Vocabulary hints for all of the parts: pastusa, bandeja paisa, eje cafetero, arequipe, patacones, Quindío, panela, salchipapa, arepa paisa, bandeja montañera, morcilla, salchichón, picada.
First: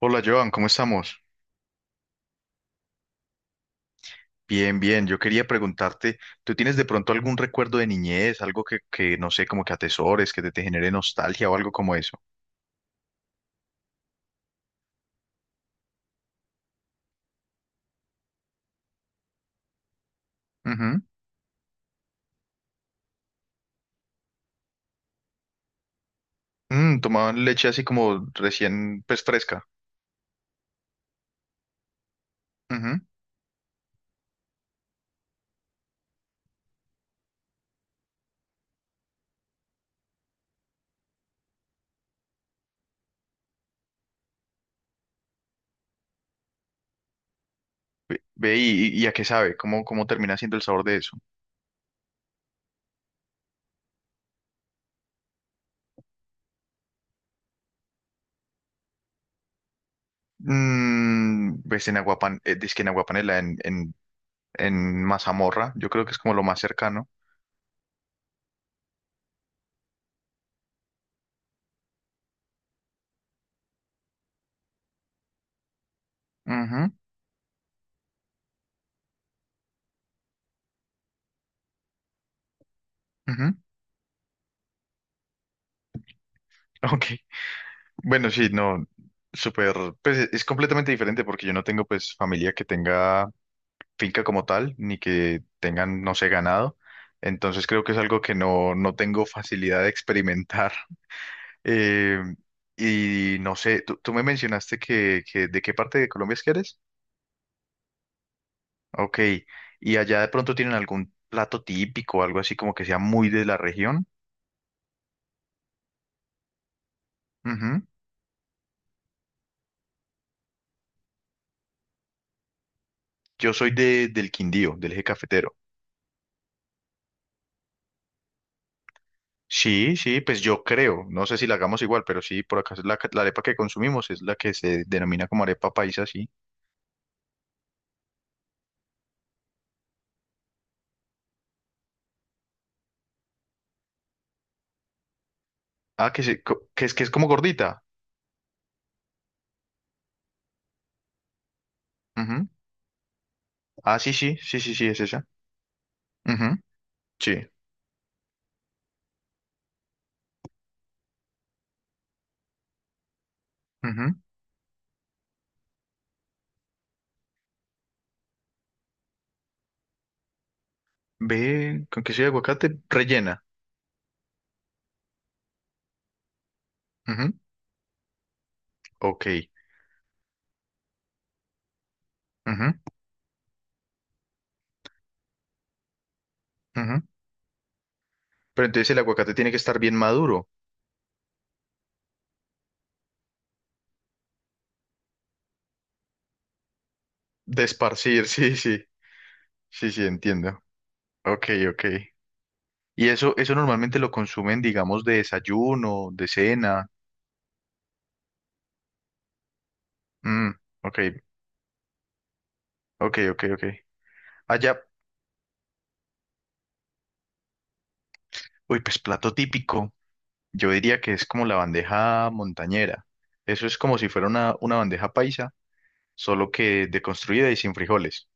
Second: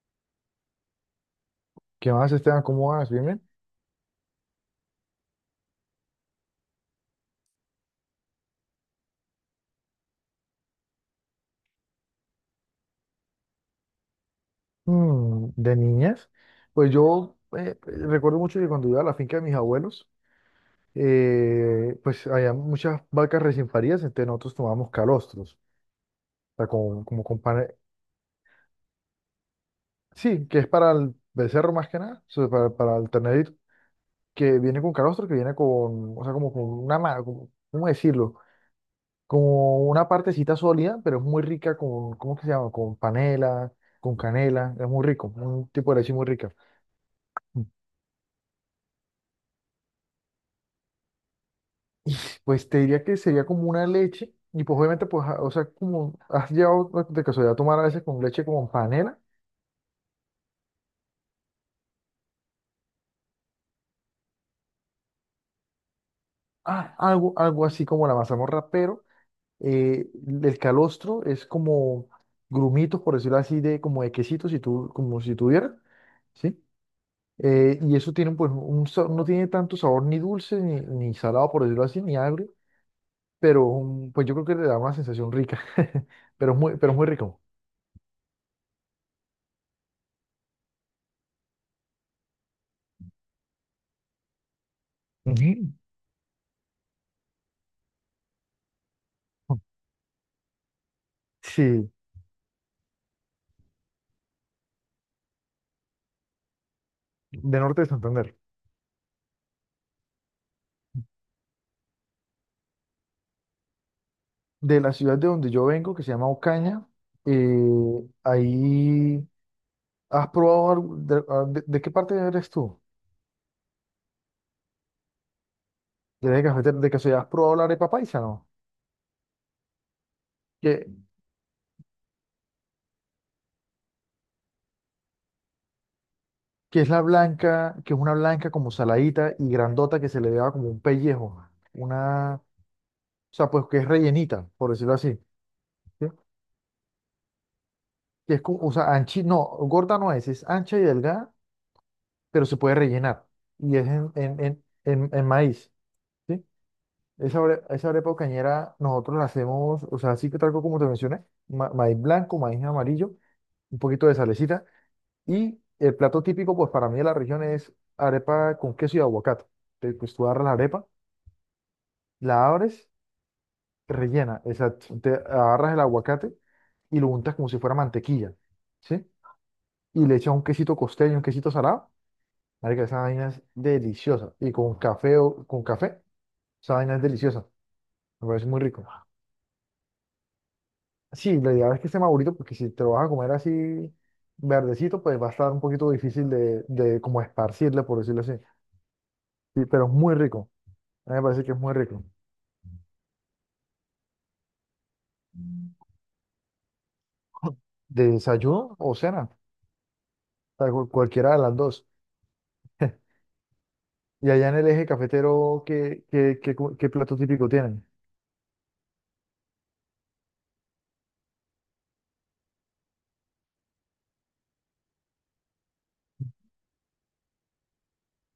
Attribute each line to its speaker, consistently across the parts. Speaker 1: Hola Joan, ¿cómo estamos?
Speaker 2: ¿Qué más, Esteban? ¿Cómo vas? ¿Bien, bien?
Speaker 1: Bien, bien. Yo quería preguntarte, ¿tú tienes de pronto algún recuerdo de niñez, algo que no sé, como que atesores, que te genere nostalgia o algo como eso?
Speaker 2: ¿De niñas? Pues yo recuerdo mucho que cuando iba a la finca de mis abuelos,
Speaker 1: Ujú.
Speaker 2: pues había muchas vacas recién paridas, entonces nosotros tomábamos calostros, o sea,
Speaker 1: Mm,
Speaker 2: como con
Speaker 1: tomaban leche así como recién, pues fresca.
Speaker 2: sí, que es para el becerro más que nada, o sea, para
Speaker 1: Ujú.
Speaker 2: el ternerito, que viene con calostro, que viene con, o sea, como con una, ¿cómo decirlo? Como una partecita sólida, pero es muy rica con, ¿cómo que se llama? Con panela, con canela, es muy rico, un tipo de leche muy rica.
Speaker 1: Ve, ve y a qué sabe, ¿cómo termina siendo el sabor de eso?
Speaker 2: Y pues te diría que sería como una leche y pues obviamente pues, o sea, como has llegado de casualidad a tomar a veces con leche como panela,
Speaker 1: Mm, pues en aguapan, dizque en aguapanela, en mazamorra, yo creo que es como lo más cercano.
Speaker 2: algo así como la mazamorra, pero el calostro es como grumitos, por decirlo así, de como de quesito, si tú, como si tuvieras, ¿sí?
Speaker 1: Ujú,
Speaker 2: Y eso tiene pues un, no tiene tanto sabor ni dulce, ni salado, por decirlo así, ni agrio,
Speaker 1: ujú.
Speaker 2: pero pues yo creo que le da una sensación rica, pero es
Speaker 1: Ok.
Speaker 2: muy rico.
Speaker 1: Bueno, sí, no, súper, pues es completamente diferente porque yo no tengo pues familia que tenga finca como tal, ni que
Speaker 2: Ujú.
Speaker 1: tengan, no sé, ganado. Entonces creo que es algo que no, no tengo facilidad de experimentar.
Speaker 2: Sí,
Speaker 1: Eh, y no sé, tú me mencionaste que de qué parte de Colombia es que eres.
Speaker 2: de Norte de Santander.
Speaker 1: Ok, y allá de pronto tienen algún plato típico, algo así como que sea muy de la región.
Speaker 2: De la ciudad de donde yo vengo, que se llama Ocaña. eh,
Speaker 1: Ujú.
Speaker 2: ahí has probado, ¿de qué parte eres tú?
Speaker 1: Yo soy de, del Quindío, del eje cafetero.
Speaker 2: ¿De, cafetero? ¿De casualidad has probado la arepa paisa, no?
Speaker 1: Sí, sí, pues yo
Speaker 2: Que,
Speaker 1: creo, no sé si la hagamos igual, pero sí, por acá es la, la arepa que consumimos es la que se denomina como arepa paisa, sí.
Speaker 2: que es la blanca, que es una blanca como saladita y grandota que se le da como un pellejo. Una, o sea, pues que es rellenita, por decirlo así. ¿Sí?
Speaker 1: Ah, que es como gordita.
Speaker 2: Que es como, o sea, anchi, no, gorda no es, es ancha y delgada, pero
Speaker 1: Ujú.
Speaker 2: se puede rellenar. Y es
Speaker 1: Ah, sí, sí, sí, sí, sí, es esa.
Speaker 2: en maíz. ¿Sí?
Speaker 1: Ujú, sí.
Speaker 2: Esa, esa arepa cañera nosotros la hacemos, o sea, así que tal cual como te mencioné, maíz blanco, maíz amarillo, un poquito
Speaker 1: Ujú.
Speaker 2: de salecita y el plato típico pues para mí de la región es arepa con queso y aguacate. Entonces, pues tú agarras la arepa,
Speaker 1: Ve, con queso y
Speaker 2: la
Speaker 1: aguacate
Speaker 2: abres,
Speaker 1: rellena.
Speaker 2: rellena, exacto, te agarras el aguacate y lo
Speaker 1: Ujú,
Speaker 2: untas como si fuera mantequilla, ¿sí?
Speaker 1: ok.
Speaker 2: Y le echas un quesito costeño, un quesito salado,
Speaker 1: Ujú,
Speaker 2: marica, esa vaina es deliciosa y con café o con café, esa vaina es
Speaker 1: ujú.
Speaker 2: deliciosa, me parece muy
Speaker 1: Pero
Speaker 2: rico.
Speaker 1: entonces el aguacate tiene que estar bien maduro.
Speaker 2: Sí, la idea es que esté madurito, porque si te lo vas a comer así verdecito, pues va a estar un poquito difícil de como esparcirle, por decirlo
Speaker 1: Desparcir,
Speaker 2: así.
Speaker 1: sí, sí,
Speaker 2: Sí, pero
Speaker 1: sí,
Speaker 2: es
Speaker 1: sí,
Speaker 2: muy rico.
Speaker 1: entiendo.
Speaker 2: A mí me parece
Speaker 1: Ok,
Speaker 2: que es muy
Speaker 1: ok.
Speaker 2: rico.
Speaker 1: Y eso normalmente lo consumen, digamos, de desayuno, de cena.
Speaker 2: ¿De desayuno o cena?
Speaker 1: Mm,
Speaker 2: O sea,
Speaker 1: ok,
Speaker 2: cualquiera de las dos.
Speaker 1: ok, ok, ok.
Speaker 2: Y allá en el
Speaker 1: Allá,
Speaker 2: eje cafetero, ¿qué, qué plato típico tienen?
Speaker 1: uy, pues plato típico. Yo diría que es como la bandeja montañera. Eso es como si fuera una bandeja paisa, solo que deconstruida y sin frijoles.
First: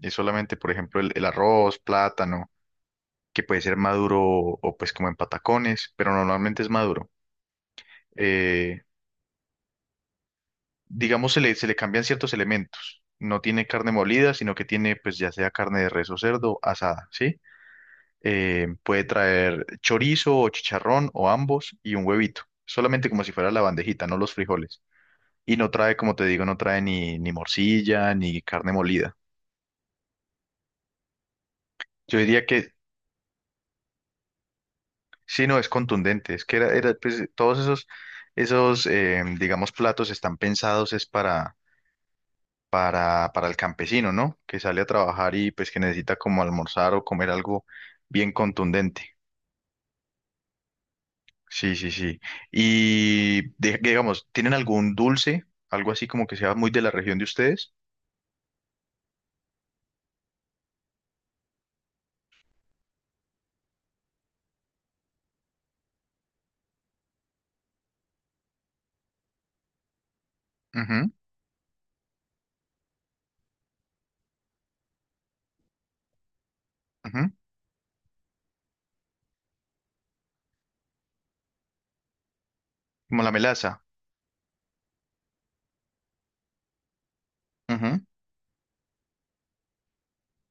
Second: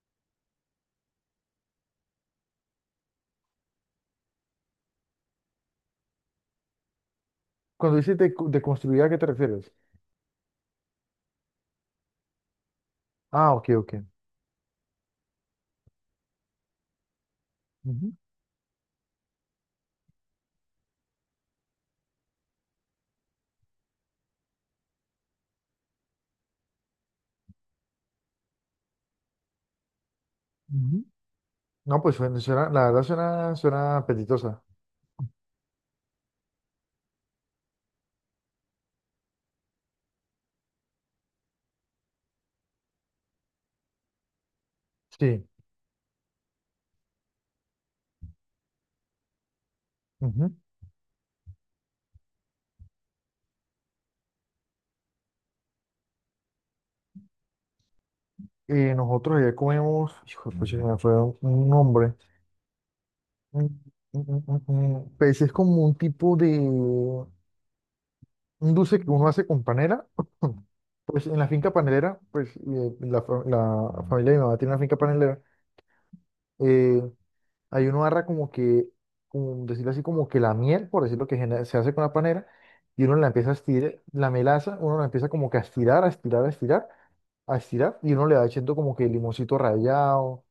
Speaker 1: Es solamente, por ejemplo, el arroz, plátano, que puede ser maduro pues como en patacones, pero normalmente es maduro.
Speaker 2: Cuando dices de
Speaker 1: Eh,
Speaker 2: construir, ¿a qué te refieres?
Speaker 1: digamos, se le cambian ciertos elementos. No
Speaker 2: Ah,
Speaker 1: tiene
Speaker 2: ok,
Speaker 1: carne
Speaker 2: ok.
Speaker 1: molida, sino que tiene pues ya sea carne de res o cerdo asada, ¿sí?
Speaker 2: Ujú,
Speaker 1: Puede traer chorizo o chicharrón o ambos y un huevito, solamente como si fuera la bandejita, no los frijoles. Y no trae, como te digo, no trae ni morcilla ni carne molida.
Speaker 2: ujú. No, pues
Speaker 1: Yo
Speaker 2: suena,
Speaker 1: diría que
Speaker 2: la verdad suena, suena apetitosa.
Speaker 1: sí, no es contundente, es que pues, todos esos digamos, platos están pensados es para, para el campesino, ¿no? Que sale a trabajar
Speaker 2: Sí.
Speaker 1: y pues que necesita como almorzar o comer algo bien contundente. Sí, sí, sí. Y de- digamos, ¿tienen algún dulce? Algo así como que sea muy de la región de ustedes.
Speaker 2: Nosotros allá comemos, hijo de pucha, se me fue un nombre, Mm, mm, mm. Pues es como un tipo de, un dulce que uno hace con panela,
Speaker 1: Ujú,
Speaker 2: pues en la finca panelera, pues la familia de mi mamá tiene una finca panelera, eh,
Speaker 1: ujú.
Speaker 2: ahí uno agarra como que, como decirlo así, como que la miel, por decirlo que se hace con la panela, y uno
Speaker 1: Como
Speaker 2: la
Speaker 1: la
Speaker 2: empieza a
Speaker 1: melaza.
Speaker 2: estirar, la melaza, uno la empieza como que a estirar, a estirar, a estirar, a
Speaker 1: Ujú,
Speaker 2: estirar, y uno le va echando como que limoncito rallado,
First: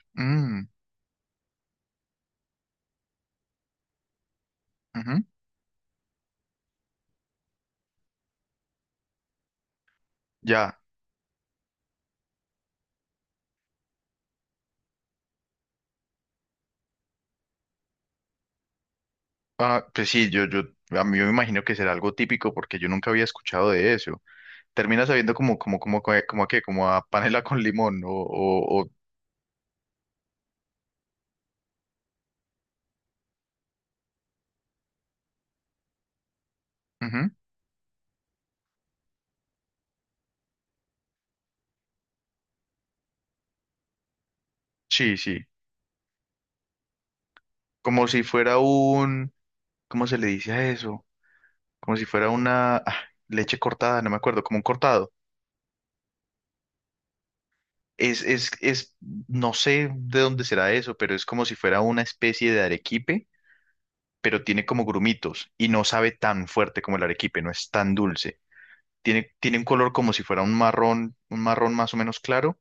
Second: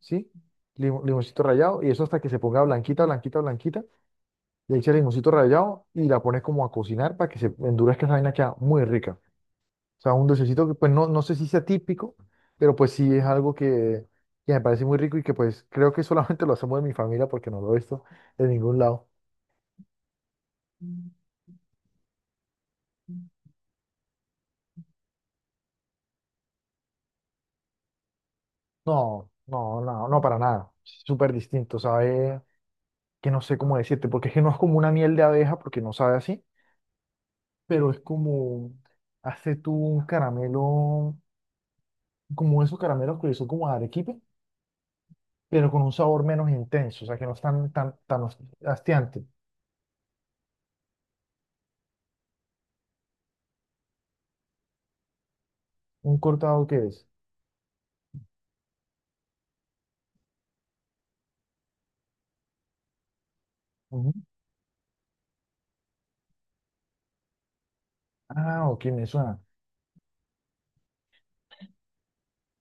Speaker 2: ¿sí?
Speaker 1: mm,
Speaker 2: Limoncito rallado y eso hasta que se ponga blanquita, blanquita, blanquita. Le echas
Speaker 1: ujú.
Speaker 2: limoncito rallado y la pones como a cocinar para que se endurezca, esa vaina queda muy rica. O sea, un dulcecito que
Speaker 1: Ya.
Speaker 2: pues no, no sé si sea típico, pero pues sí es algo que me parece muy rico y que pues creo que solamente lo hacemos en mi familia porque no lo he visto de ningún lado.
Speaker 1: Ah, pues sí, yo, a mí me imagino que será algo típico porque yo nunca había escuchado de eso. Termina sabiendo como a qué, como a panela con limón
Speaker 2: No, no, no, no para nada. Súper distinto, sabe que no sé cómo decirte, porque es que no es como una miel de abeja porque no sabe así,
Speaker 1: ujú.
Speaker 2: pero es como hace tú un caramelo, como esos caramelos que son como arequipe,
Speaker 1: Sí, sí.
Speaker 2: pero con un sabor menos intenso, o sea, que no es tan, tan,
Speaker 1: Como si
Speaker 2: tan
Speaker 1: fuera
Speaker 2: hastiante.
Speaker 1: un, ¿cómo se le dice a eso? Como si fuera una leche cortada, no me acuerdo, como un cortado.
Speaker 2: ¿Un cortado que es?
Speaker 1: Es, es, es, no sé de dónde será eso, pero es como si fuera una especie de arequipe,
Speaker 2: Ujú.
Speaker 1: pero tiene como grumitos y no sabe tan fuerte como el arequipe, no es tan dulce.
Speaker 2: Ah, ok, me
Speaker 1: Tiene,
Speaker 2: suena.
Speaker 1: tiene un color como si fuera un marrón más o menos claro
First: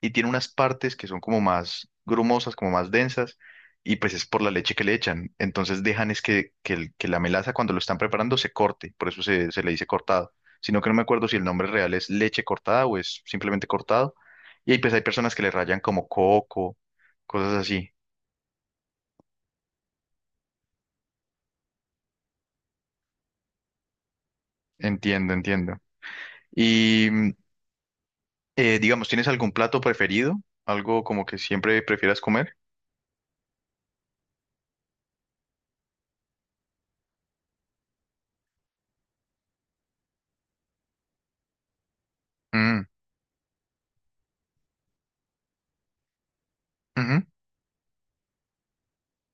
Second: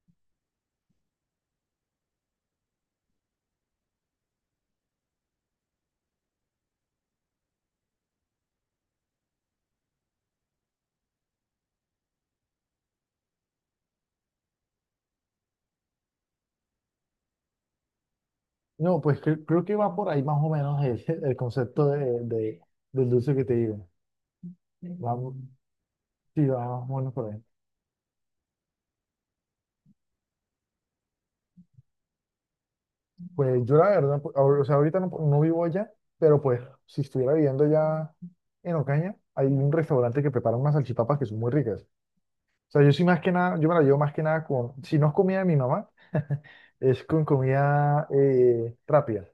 Speaker 1: y tiene unas partes que son como más grumosas, como más densas, y pues es por la leche que le echan. Entonces dejan es que la melaza cuando lo están preparando se corte, por eso se le dice cortado. Sino que no me acuerdo si el nombre real es leche cortada o es simplemente cortado. Y ahí pues hay personas que le rayan como coco, cosas así.
Speaker 2: No, pues creo que va por ahí más o menos el, el concepto de, del dulce que te digo.
Speaker 1: Entiendo,
Speaker 2: Vamos,
Speaker 1: entiendo.
Speaker 2: sí, va más o
Speaker 1: Y
Speaker 2: menos por ahí.
Speaker 1: digamos, ¿tienes algún plato preferido? ¿Algo como que siempre prefieras comer?
Speaker 2: Pues yo la verdad, pues, o sea, ahorita no, no vivo allá, pero pues si estuviera viviendo allá en Ocaña, hay un restaurante que prepara unas salchipapas que son muy ricas. O sea,
Speaker 1: Mm,
Speaker 2: yo sí más que nada, yo me la llevo más que nada con, si no es comida de mi mamá, es
Speaker 1: ujú,
Speaker 2: con comida rápida.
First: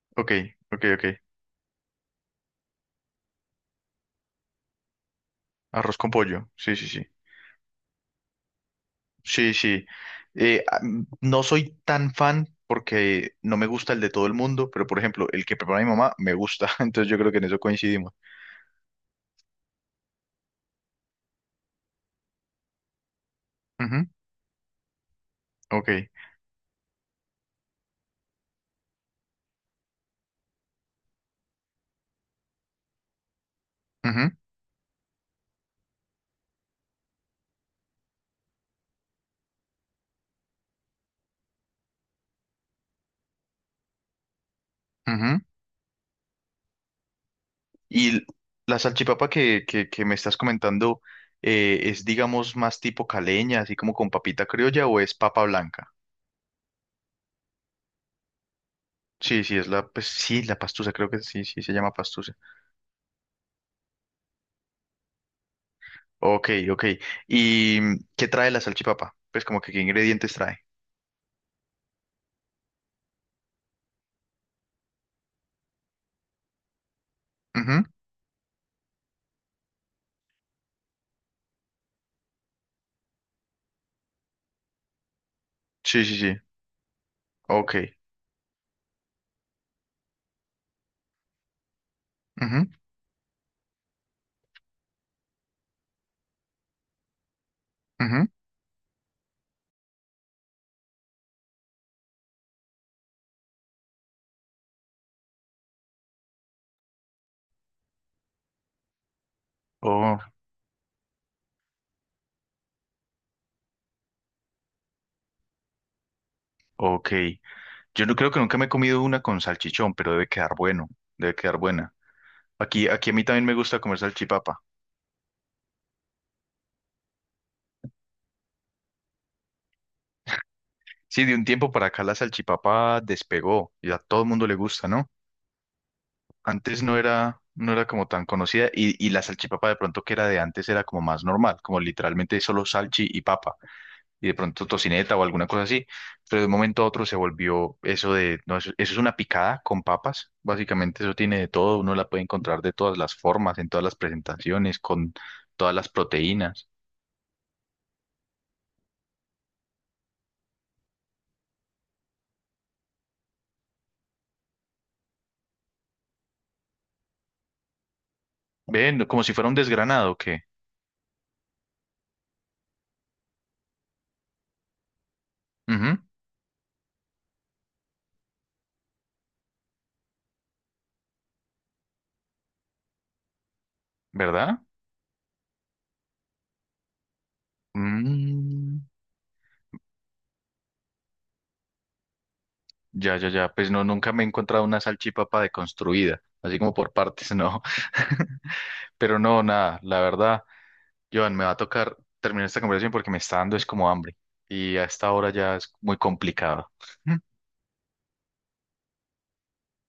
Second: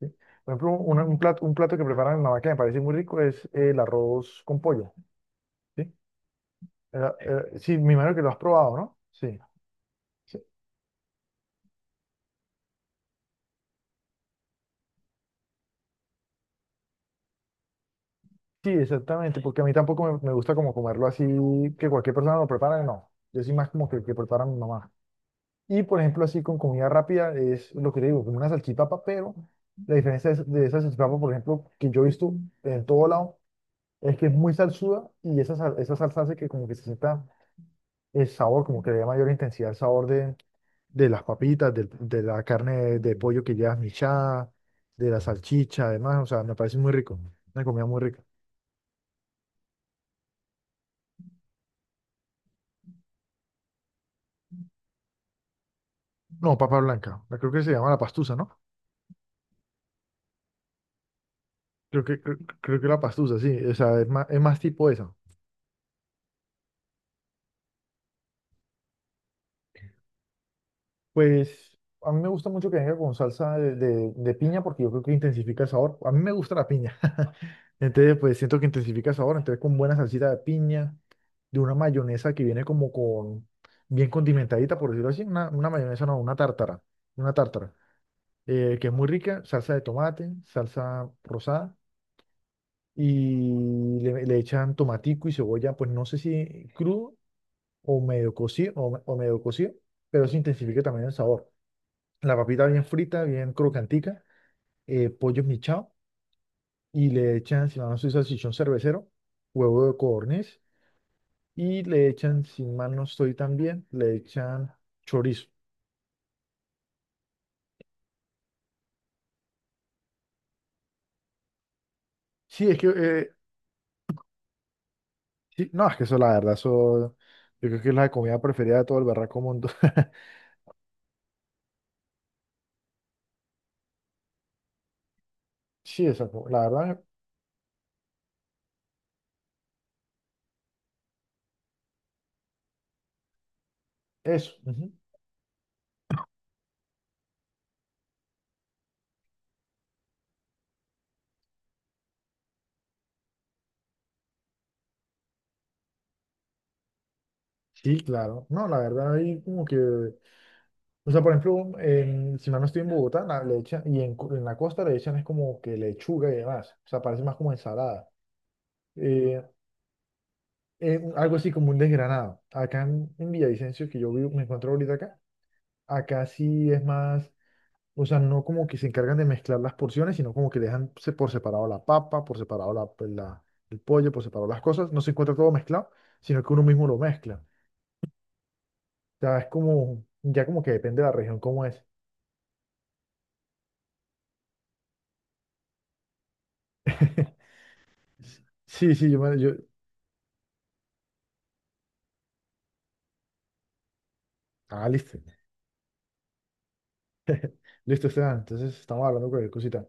Speaker 2: ¿Sí?
Speaker 1: ok,
Speaker 2: Por ejemplo,
Speaker 1: ok, ok.
Speaker 2: un plato que prepara mi mamá que me parece muy rico es el arroz con pollo. ¿Sí?
Speaker 1: Arroz con pollo. Sí, sí, sí.
Speaker 2: Sí, me imagino que lo has probado, ¿no? Sí.
Speaker 1: Sí, sí.
Speaker 2: Sí,
Speaker 1: No soy tan fan porque no me gusta el de todo el mundo, pero por ejemplo, el que prepara mi mamá me gusta, entonces yo creo que en eso coincidimos.
Speaker 2: sí, exactamente, porque a mí tampoco me gusta como comerlo así, que cualquier persona lo prepara, no. Yo sí más como
Speaker 1: Ujú,
Speaker 2: que prepara mi mamá. Y
Speaker 1: ok.
Speaker 2: por ejemplo, así con comida rápida es lo que te digo, como una salchipapa, pero la diferencia de esa salchipapa, por ejemplo, que yo he visto en todo lado, es que
Speaker 1: Ujú,
Speaker 2: es muy salsuda y esa, esa salsa hace que como que se sienta el sabor, como que le da mayor intensidad al sabor de las papitas, la carne de pollo que llevas michada, de la
Speaker 1: ujú.
Speaker 2: salchicha, además, o sea, me parece muy rico, una comida muy
Speaker 1: Y
Speaker 2: rica.
Speaker 1: la salchipapa que me estás comentando es, digamos, más tipo caleña, así como con papita criolla o es papa blanca.
Speaker 2: No, papa blanca, creo que se llama la pastusa, ¿no?
Speaker 1: Sí, sí, es la, pues sí, la pastusa, creo que sí, sí, se llama
Speaker 2: Creo que,
Speaker 1: pastusa.
Speaker 2: creo, creo que la pastusa, sí, o sea, es más tipo esa.
Speaker 1: Ok, ok. ¿Y qué trae la salchipapa? Pues como que qué ingredientes trae.
Speaker 2: Pues a mí me gusta mucho que venga con salsa de piña porque yo creo que intensifica el sabor. A mí me gusta la piña.
Speaker 1: Ujú.
Speaker 2: Entonces, pues siento que intensifica el sabor. Entonces, con buena salsita de piña, de una mayonesa que viene como con, bien condimentadita, por decirlo así. Una
Speaker 1: Sí,
Speaker 2: mayonesa,
Speaker 1: sí,
Speaker 2: no,
Speaker 1: sí.
Speaker 2: una tártara. Una tártara.
Speaker 1: Ok.
Speaker 2: Que es muy rica, salsa de tomate, salsa rosada.
Speaker 1: Ujú,
Speaker 2: Y le echan tomatico y cebolla, pues no sé si crudo o
Speaker 1: ujú.
Speaker 2: medio cocido, o medio cocido, pero eso intensifica también el sabor, la papita bien frita, bien crocantica, pollo esmechado, y le echan, si mal no estoy, salchichón cervecero, huevo de
Speaker 1: Oh,
Speaker 2: codorniz, y le echan, si mal no estoy también, le echan chorizo.
Speaker 1: ok. Yo no creo que nunca me he comido una con salchichón, pero debe quedar bueno, debe quedar buena.
Speaker 2: Sí, es
Speaker 1: Aquí,
Speaker 2: que,
Speaker 1: aquí a mí también me gusta comer salchipapa.
Speaker 2: sí, no, es que eso, la verdad, eso, yo creo que es la comida preferida de todo el berraco mundo.
Speaker 1: Sí, de un tiempo para acá la salchipapa despegó y a todo el mundo le gusta, ¿no?
Speaker 2: Sí, esa, la
Speaker 1: Antes no
Speaker 2: verdad,
Speaker 1: era, no era como tan conocida y la salchipapa de pronto que era de antes era como más normal, como literalmente solo salchi y papa. Y de
Speaker 2: eso.
Speaker 1: pronto
Speaker 2: Ujú.
Speaker 1: tocineta o alguna cosa así, pero de un momento a otro se volvió eso de, no, eso es una picada con papas, básicamente eso tiene de todo, uno la puede encontrar de todas las formas, en todas las presentaciones, con todas las proteínas.
Speaker 2: Sí, claro. No, la verdad, ahí como que, o sea, por ejemplo, si mal no estoy en Bogotá, la, le echan, y en, en la costa le echan es como que lechuga y demás, o sea, parece más como ensalada.
Speaker 1: Ven, como si
Speaker 2: eh,
Speaker 1: fuera un desgranado, ¿qué?
Speaker 2: algo así como un desgranado. Acá en Villavicencio, que yo vivo, me encuentro ahorita acá,
Speaker 1: Ujú,
Speaker 2: acá sí es más, o sea, no como que se encargan de mezclar las porciones, sino como que dejan por separado la papa, por separado el pollo, por separado
Speaker 1: ¿verdad?
Speaker 2: las cosas, no se encuentra todo mezclado, sino que uno mismo lo mezcla. O
Speaker 1: Mm,
Speaker 2: sea, es como, ya como que depende de la región cómo es.
Speaker 1: ya, ya, ya, pues no, nunca me he encontrado una salchipapa deconstruida, así como por partes, no.
Speaker 2: Sí, sí,
Speaker 1: Pero
Speaker 2: yo, me-
Speaker 1: no,
Speaker 2: yo,
Speaker 1: nada, la verdad. Joan, me va a tocar terminar esta conversación porque me está dando es como hambre y a
Speaker 2: ah,
Speaker 1: esta
Speaker 2: listo,
Speaker 1: hora ya es muy complicado.
Speaker 2: listo, Esteban, entonces estamos hablando de cualquier cosita.